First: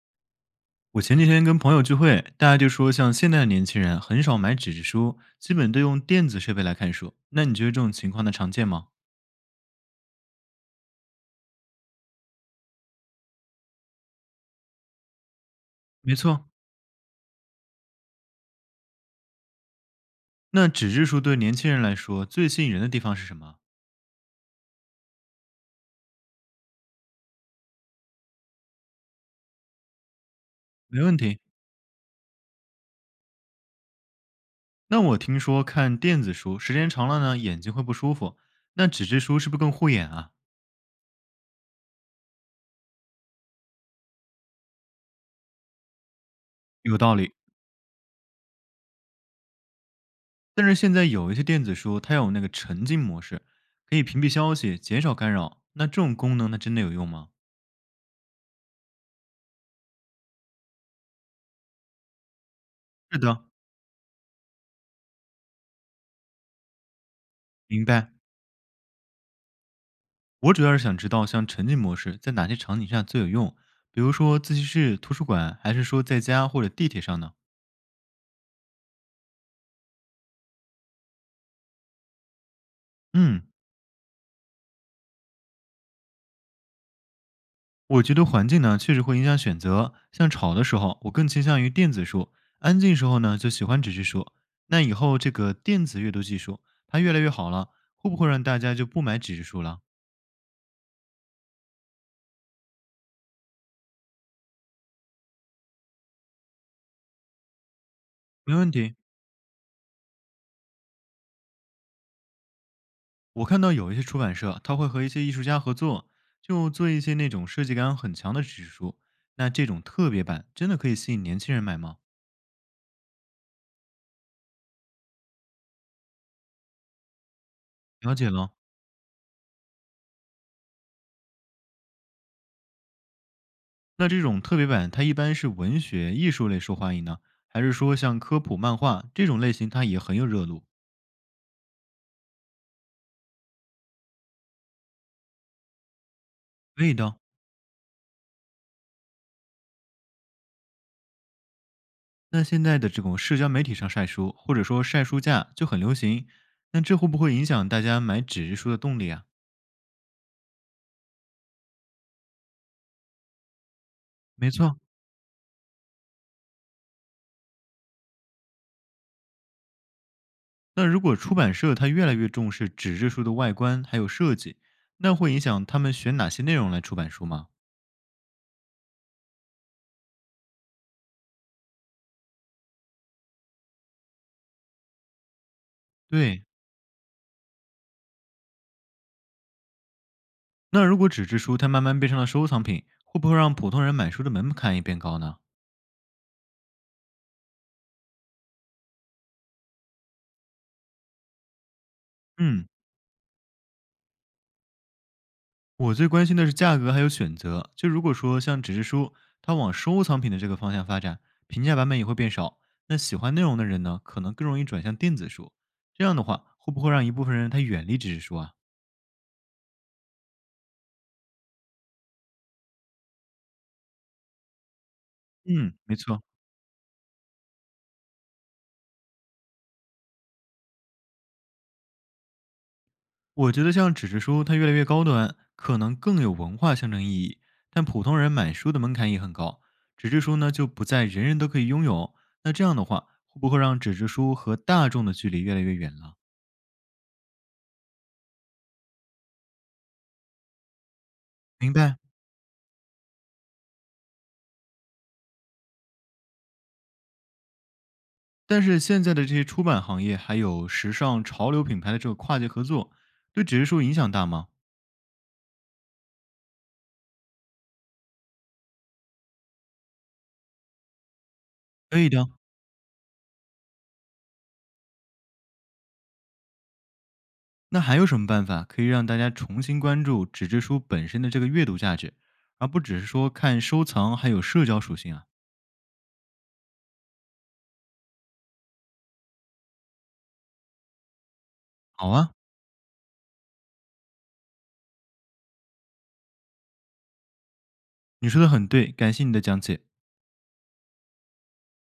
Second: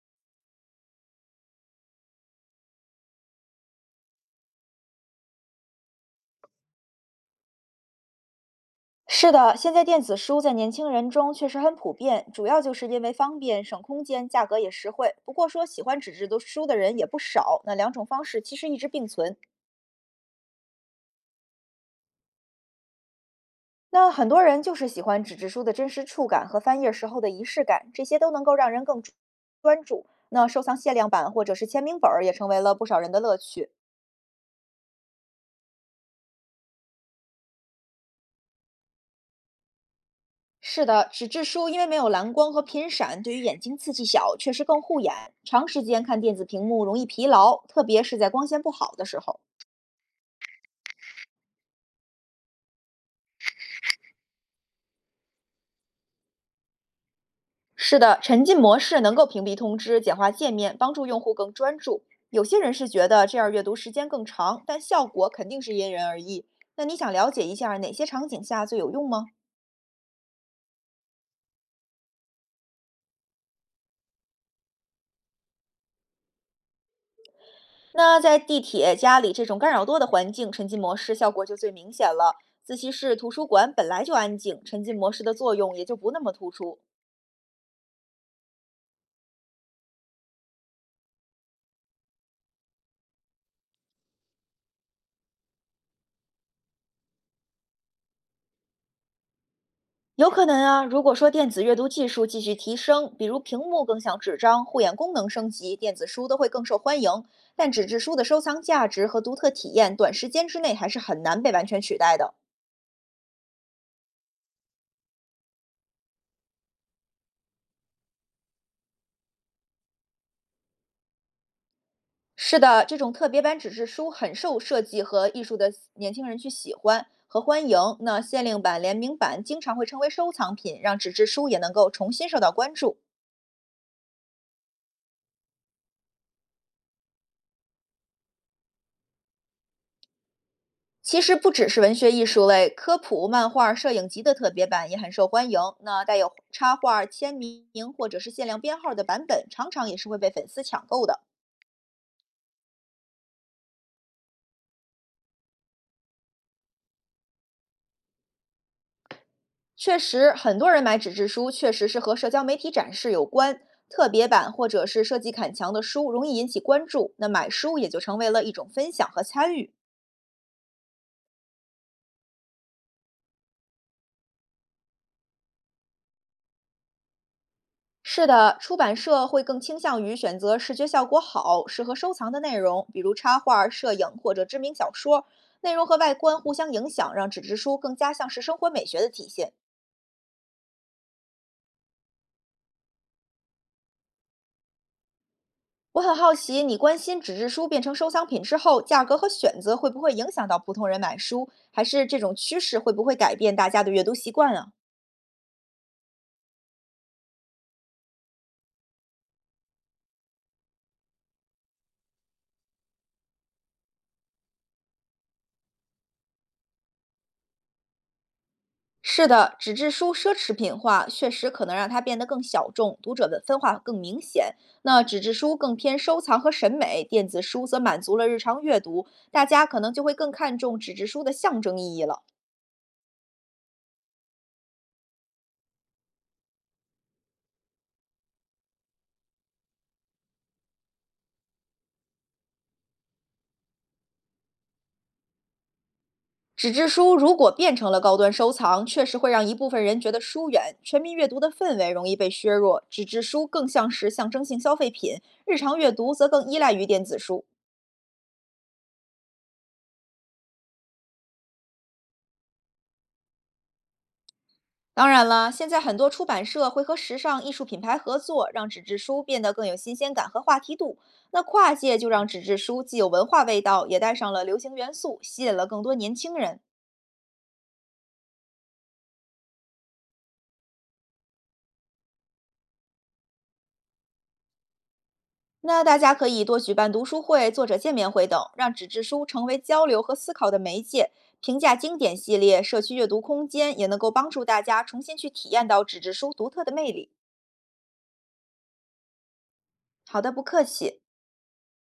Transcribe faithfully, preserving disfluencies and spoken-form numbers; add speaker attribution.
Speaker 1: 我前几天跟朋友聚会，大家就说，像现在的年轻人很少买纸质书，基本都用电子设备来看书。那你觉得这种情况的常见吗？
Speaker 2: 是的，现在电子书在年轻人中确实很普遍，主要就是因为方便、省空间，价格也实惠。不过说喜欢纸
Speaker 1: 没
Speaker 2: 质的
Speaker 1: 错，
Speaker 2: 书的人也不少，那两种方式其实一直并存。
Speaker 1: 那纸质书对年轻人来说最吸引人的地方是什么？
Speaker 2: 那很多人就是喜欢纸质书的真实触感和翻页时候的仪式感，这些都能够让人更专专注。那收藏限
Speaker 1: 没
Speaker 2: 量
Speaker 1: 问
Speaker 2: 版
Speaker 1: 题。
Speaker 2: 或者是签名本儿也成为了不少人的乐趣。
Speaker 1: 那我听说看电子书时间长了呢，眼睛会不舒服。那纸质书是不是更护眼啊？
Speaker 2: 是的，纸质书因为没有蓝光和频闪，对于眼睛刺激小，确实更护眼。长时间看电子屏幕
Speaker 1: 有
Speaker 2: 容易
Speaker 1: 道
Speaker 2: 疲
Speaker 1: 理。
Speaker 2: 劳，特别是在光线不好的时候。
Speaker 1: 但是现在有一些电子书，它有那个沉浸模式，可以屏蔽消息，减少干扰。那这种功能它真的有用吗？
Speaker 2: 是的，沉浸模式能够屏蔽通知，简化界面，帮助用户更专注。有些人是觉
Speaker 1: 是
Speaker 2: 得这
Speaker 1: 的，
Speaker 2: 样阅读时间更长，但效果肯定是因人而异。那你想了解一下
Speaker 1: 明
Speaker 2: 哪些
Speaker 1: 白。
Speaker 2: 场景下最有用吗？
Speaker 1: 我主要是想知道，像沉浸模式在哪些场景下最有用，比如说自习室、图书馆，还是说在家或者地铁上呢？
Speaker 2: 那在地铁、家里这种干扰多的环境，沉浸模式效果就最明显了。自习室、图
Speaker 1: 嗯，
Speaker 2: 书馆本来就安静，沉浸模式的作用也就不那么突出。
Speaker 1: 我觉得环境呢确实会影响选择。像吵的时候，我更倾向于电子书；安静时候呢，就喜欢纸质书。那以后这个电子阅读技术它越来越好了，会不会让大家就不买纸质书了？
Speaker 2: 有可能啊，如果说电子阅读技术继续提升，比如屏幕更像纸张，护眼功能升级，电子书都会更受欢迎。但纸质书的收
Speaker 1: 没
Speaker 2: 藏
Speaker 1: 问
Speaker 2: 价
Speaker 1: 题，
Speaker 2: 值和独特体验，短时间之内还是很难被完全取代的。
Speaker 1: 我看到有一些出版社，它会和一些艺术家合作，就做一些那种设计感很强的纸质书。那这种特别版真的可以吸引年轻人买吗？
Speaker 2: 是的，这种特别版纸质书很受设计和艺术的年轻人去喜欢和欢迎。
Speaker 1: 了
Speaker 2: 那
Speaker 1: 解
Speaker 2: 限
Speaker 1: 了。
Speaker 2: 量版、联名版经常会成为收藏品，让纸质书也能够重新受到关注。
Speaker 1: 那这种特别版，它一般是文学、艺术类受欢迎呢，还是说像科普、漫画这种类型，它也很有热度？
Speaker 2: 其实不只是文学艺术类，科普、漫画、摄影集的特别版也很受欢迎。那带有插
Speaker 1: 味
Speaker 2: 画、
Speaker 1: 道？
Speaker 2: 签名或者是限量编号的版本，常常也是会被粉丝抢购的。
Speaker 1: 那现在的这种社交媒体上晒书，或者说晒书架就很流行，那这会不会影响大家买纸质书的动力啊？
Speaker 2: 确实，很多人买纸质书，确实是和社交媒体展示有关。特别版
Speaker 1: 没
Speaker 2: 或
Speaker 1: 错。
Speaker 2: 者是设计砍墙的书，容易引起关注，那买书也就成为了一种分享和参与。
Speaker 1: 那如果出版社它越来越重视纸质书的外观还有设计，那会影响他们选哪些内容来出版书吗？
Speaker 2: 是的，出版社会更倾向于选择视觉效果好、适合收藏的内容，比如插画、摄影或者知名小说。内容和外观
Speaker 1: 对。
Speaker 2: 互相影响，让纸质书更加像是生活美学的体现。
Speaker 1: 那如果纸质书它慢慢变成了收藏品，会不会让普通人买书的门槛也变高呢？
Speaker 2: 我很好奇，你关心纸质书变成收藏品之后，价格和选择会不会影响到普通人买书，还是这种趋
Speaker 1: 嗯，
Speaker 2: 势会不会改变大家的阅读习惯啊？
Speaker 1: 我最关心的是价格还有选择。就如果说像纸质书，它往收藏品的这个方向发展，平价版本也会变少。那喜欢内容的人呢，可能更容易转向电子书。这样的话，会不会让一部分人他远离纸质书啊？
Speaker 2: 是的，纸质书奢侈品化确实可能让它变得更小众，读者的分化更明显。那纸质书
Speaker 1: 嗯，
Speaker 2: 更
Speaker 1: 没
Speaker 2: 偏收
Speaker 1: 错。
Speaker 2: 藏和审美，电子书则满足了日常阅读，大家可能就会更看重纸质书的象征意义了。
Speaker 1: 我觉得像纸质书，它越来越高端，可能更有文化象征意义。但普通人买书的门槛也很高，纸质书呢就不再人人都可以拥有。那这样的话，会不会让纸质书和大众的距离越来越远了？
Speaker 2: 纸质书如果变成了高端收藏，确实会让一部分人觉得疏远，全民阅读的
Speaker 1: 明
Speaker 2: 氛围
Speaker 1: 白。
Speaker 2: 容易被削弱。纸质书更像是象征性消费品，日常阅读则更依赖于电子书。
Speaker 1: 但是现在的这些出版行业还有时尚潮流品牌的这个跨界合作，对纸质书影响大吗？
Speaker 2: 当然了，现在很多出版社会和时尚艺术品牌合作，让纸质书变得更有新鲜感和话题度。那跨界
Speaker 1: 可
Speaker 2: 就
Speaker 1: 以
Speaker 2: 让
Speaker 1: 的。
Speaker 2: 纸质书既有文化味道，也带上了流行元素，吸引了更多年轻人。
Speaker 1: 那还有什么办法可以让大家重新关注纸质书本身的这个阅读价值，而不只是说看收藏还有社交属性啊？
Speaker 2: 那大家可以多举办读书会、作者见面会等，让纸质书成为交流和思考的媒介。评价经
Speaker 1: 好
Speaker 2: 典
Speaker 1: 啊，
Speaker 2: 系列、社区阅读空间也能够帮助大家重新去体验到纸质书独特的魅力。
Speaker 1: 你说的很对，感谢你的讲解。
Speaker 2: 好的，不客气。